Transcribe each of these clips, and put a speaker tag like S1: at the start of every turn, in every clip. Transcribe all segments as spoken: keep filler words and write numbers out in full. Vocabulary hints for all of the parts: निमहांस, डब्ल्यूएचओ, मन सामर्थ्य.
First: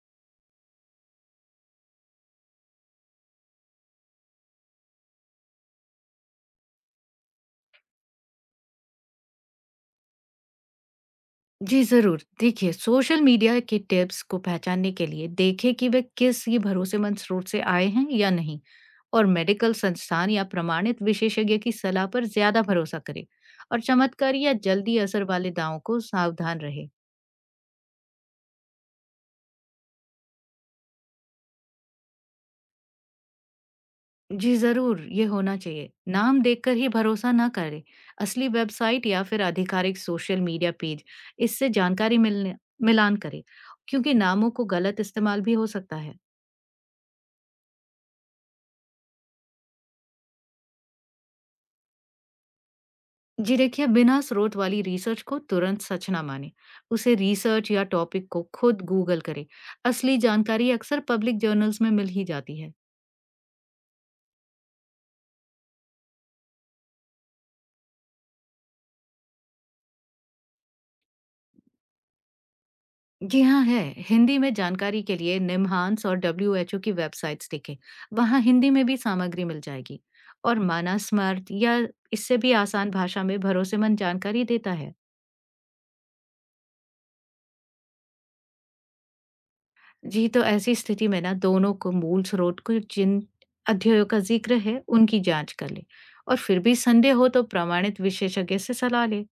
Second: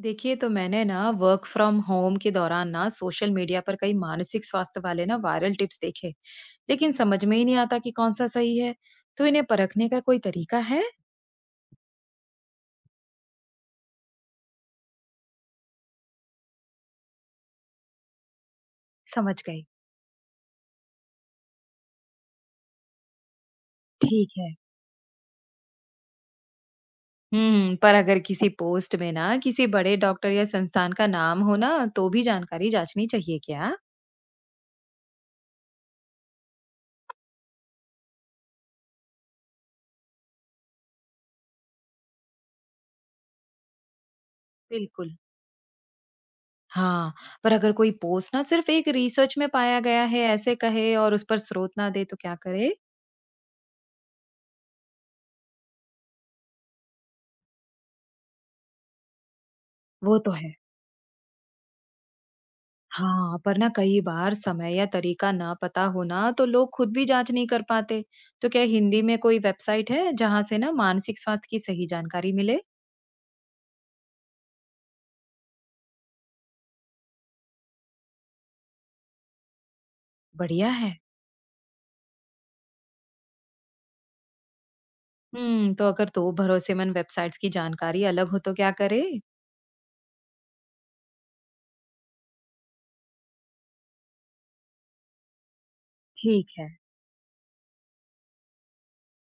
S1: देखिए, तो मैंने ना work from home के दौरान ना social media पर कई मानसिक स्वास्थ्य वाले ना वायरल टिप्स देखे। लेकिन समझ में ही नहीं आता कि कौन सा सही है। तो इन्हें परखने का कोई तरीका है?
S2: जी, ज़रूर। देखिए, सोशल मीडिया के टिप्स को पहचानने के लिए देखें कि वे किसी भरोसेमंद स्रोत से आए हैं या नहीं। और
S1: समझ गई।
S2: मेडिकल संस्थान या प्रमाणित विशेषज्ञ की सलाह पर ज़्यादा भरोसा करें। और
S1: ठीक
S2: चमत्कार
S1: है।
S2: या जल्दी असर वाले दावों को सावधान रहें।
S1: हम्म, पर अगर किसी पोस्ट में ना किसी बड़े डॉक्टर या संस्थान का नाम हो ना, तो भी जानकारी जांचनी चाहिए क्या?
S2: जी, ज़रूर, ये होना चाहिए। नाम देखकर ही भरोसा ना करें। असली वेबसाइट या फिर आधिकारिक सोशल मीडिया पेज, इससे जानकारी मिलने मिलान करें, क्योंकि नामों को गलत
S1: बिल्कुल।
S2: इस्तेमाल भी हो सकता है।
S1: हाँ, पर अगर कोई पोस्ट ना सिर्फ एक रिसर्च में पाया गया है ऐसे कहे और उस पर स्रोत ना दे तो क्या करे?
S2: जी देखिए, बिना स्रोत वाली रिसर्च को तुरंत सच ना माने। उसे रिसर्च या टॉपिक को खुद गूगल करें। असली
S1: वो तो है।
S2: जानकारी अक्सर पब्लिक जर्नल्स में मिल ही जाती है।
S1: हाँ, पर ना कई बार समय या तरीका ना पता होना तो लोग खुद भी जांच नहीं कर पाते। तो क्या हिंदी में कोई वेबसाइट है जहाँ से ना मानसिक स्वास्थ्य की सही जानकारी मिले?
S2: जी हाँ, है। हिंदी में जानकारी के लिए निमहांस और डब्ल्यू एच ओ की वेबसाइट्स देखें। वहाँ हिंदी में भी सामग्री मिल जाएगी। और
S1: बढ़िया है।
S2: माना स्मार्ट या इससे भी आसान भाषा में भरोसेमंद जानकारी देता है।
S1: हम्म, तो अगर तो भरोसेमंद वेबसाइट्स की जानकारी अलग हो तो क्या करे?
S2: जी, तो ऐसी स्थिति में ना दोनों को मूल स्रोत को जिन अध्ययों का जिक्र है, उनकी जांच कर लें। और
S1: ठीक
S2: फिर
S1: है।
S2: भी संदेह हो तो प्रमाणित विशेषज्ञ से सलाह लें।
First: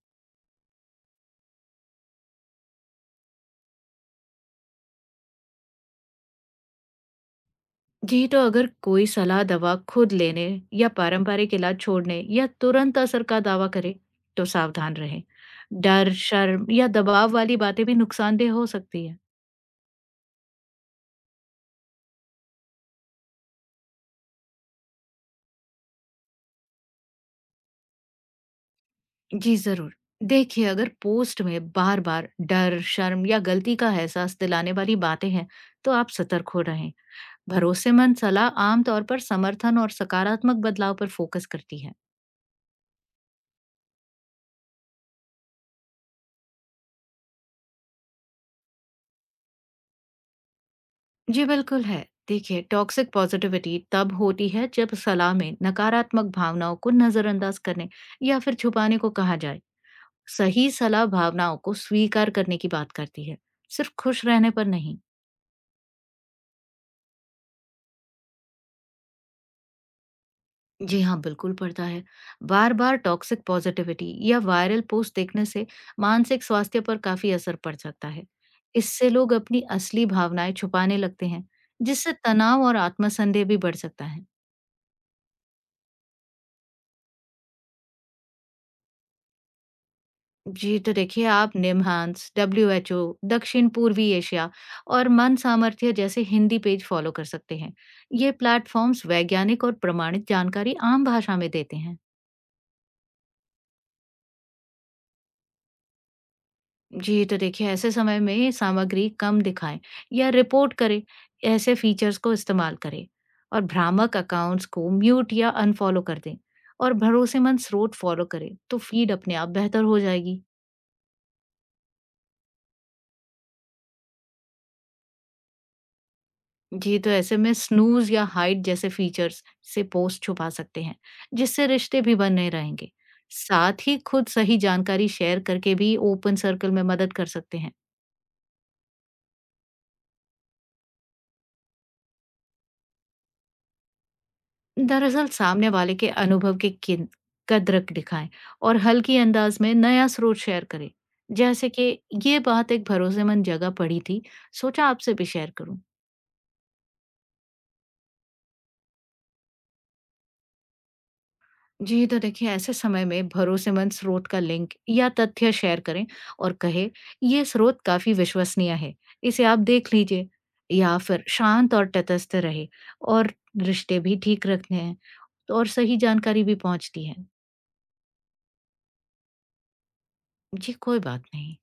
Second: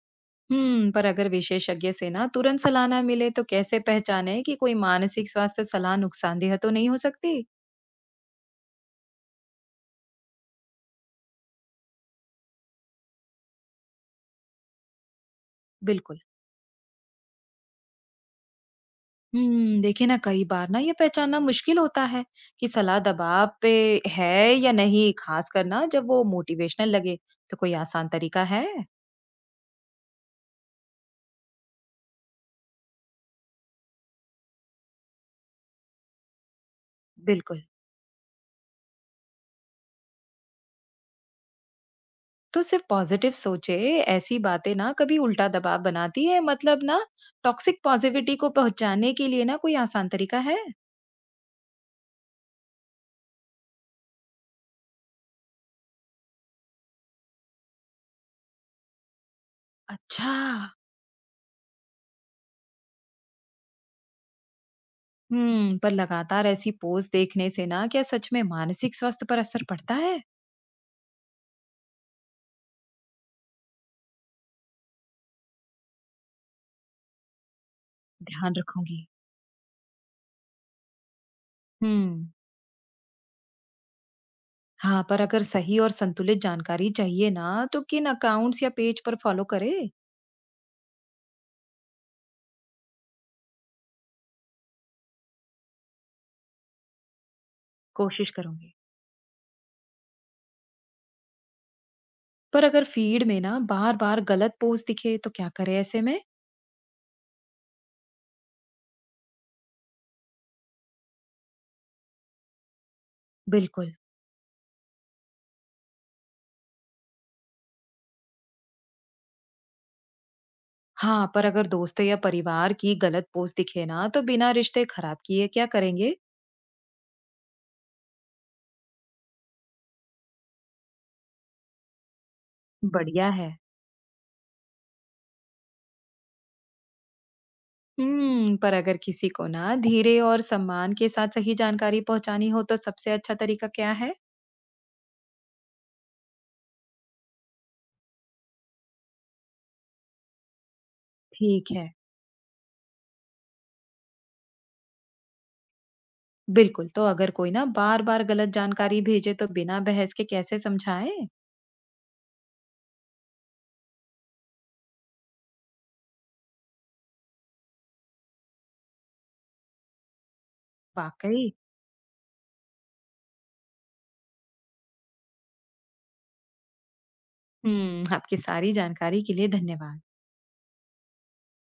S1: हम्म, पर अगर विशेषज्ञ से ना तुरंत सलाह ना मिले तो कैसे पहचाने कि कोई मानसिक स्वास्थ्य सलाह नुकसानदेह तो नहीं हो सकती?
S2: जी, तो अगर कोई सलाह दवा खुद लेने या पारंपरिक इलाज छोड़ने या तुरंत असर का दावा करे, तो सावधान रहें। डर,
S1: बिल्कुल।
S2: शर्म या दबाव वाली बातें भी नुकसानदेह हो सकती है।
S1: हम्म, देखिए ना कई बार ना ये पहचानना मुश्किल होता है कि सलाह दबाव पे है या नहीं, खास करना जब वो मोटिवेशनल लगे। तो कोई आसान तरीका है?
S2: जी, ज़रूर। देखिए, अगर पोस्ट में बार-बार डर, शर्म या गलती का एहसास दिलाने वाली बातें हैं, तो आप सतर्क हो रहें।
S1: बिल्कुल।
S2: भरोसेमंद सलाह आमतौर पर समर्थन और सकारात्मक बदलाव पर फोकस करती है।
S1: तो सिर्फ पॉजिटिव सोचे ऐसी बातें ना कभी उल्टा दबाव बनाती है, मतलब ना टॉक्सिक पॉजिटिविटी को पहुंचाने के लिए ना कोई आसान तरीका है?
S2: जी बिल्कुल है। देखिए, टॉक्सिक पॉजिटिविटी तब होती है जब सलाह में नकारात्मक भावनाओं को नजरअंदाज करने या फिर छुपाने को कहा जाए।
S1: अच्छा।
S2: सही सलाह भावनाओं को स्वीकार करने की बात करती है, सिर्फ खुश रहने पर नहीं।
S1: हम्म, पर लगातार ऐसी पोस्ट देखने से ना क्या सच में मानसिक स्वास्थ्य पर असर पड़ता है?
S2: जी हाँ, बिल्कुल पड़ता है। बार-बार टॉक्सिक पॉज़िटिविटी या वायरल पोस्ट देखने से मानसिक स्वास्थ्य पर काफ़ी असर पड़ सकता है।
S1: ध्यान रखूंगी।
S2: इससे लोग अपनी असली भावनाएँ छुपाने लगते हैं, जिससे
S1: हम्म।
S2: तनाव और आत्मसंदेह भी बढ़ सकता है।
S1: हाँ, पर अगर सही और संतुलित जानकारी चाहिए ना तो किन अकाउंट्स या पेज पर फॉलो करे?
S2: जी, तो देखिए, आप निमहांस, डब्ल्यू एच ओ, दक्षिण पूर्वी एशिया और मन सामर्थ्य जैसे हिंदी पेज फॉलो कर सकते हैं।
S1: कोशिश
S2: ये
S1: करूंगी।
S2: प्लेटफ़ॉर्म्स वैज्ञानिक और प्रमाणित जानकारी आम भाषा में देते हैं।
S1: पर अगर फीड में ना बार बार गलत पोस्ट दिखे तो क्या करे ऐसे में?
S2: जी, तो देखिए, ऐसे समय में सामग्री कम दिखाएँ या रिपोर्ट करें। ऐसे फीचर्स को इस्तेमाल करें और
S1: बिल्कुल।
S2: भ्रामक अकाउंट्स को म्यूट या अनफॉलो कर दें, और भरोसेमंद स्रोत फॉलो करें, तो फीड अपने आप बेहतर हो जाएगी।
S1: हाँ, पर अगर दोस्तों या परिवार की गलत पोस्ट दिखे ना तो बिना रिश्ते खराब किए क्या करेंगे?
S2: जी, तो ऐसे में स्नूज़ या हाइड जैसे फीचर्स से पोस्ट छुपा सकते हैं, जिससे रिश्ते भी बने रहेंगे।
S1: बढ़िया है।
S2: साथ ही खुद सही जानकारी शेयर करके भी ओपन सर्कल में मदद कर सकते हैं।
S1: हम्म, पर अगर किसी को ना धीरे और सम्मान के साथ सही जानकारी पहुंचानी हो तो सबसे अच्छा तरीका क्या है?
S2: दरअसल सामने वाले के अनुभव की किन- कद्र दिखाएं। और हल्की अंदाज में नया स्रोत शेयर करें। जैसे
S1: ठीक है।
S2: कि, ये बात एक भरोसेमंद जगह पड़ी थी, सोचा आपसे भी शेयर करूं।
S1: बिल्कुल। तो अगर कोई ना बार बार गलत जानकारी भेजे तो बिना बहस के कैसे समझाए?
S2: जी तो देखिए, ऐसे समय में भरोसेमंद स्रोत का लिंक या तथ्य शेयर करें, और कहे, ये स्रोत काफी विश्वसनीय है, इसे आप देख लीजिए। या फिर
S1: वाकई।
S2: शांत और तटस्थ रहे। और रिश्ते भी ठीक रखने हैं, तो और सही जानकारी भी पहुंचती है।
S1: हुँ, आपकी सारी जानकारी के लिए धन्यवाद।
S2: जी कोई बात नहीं।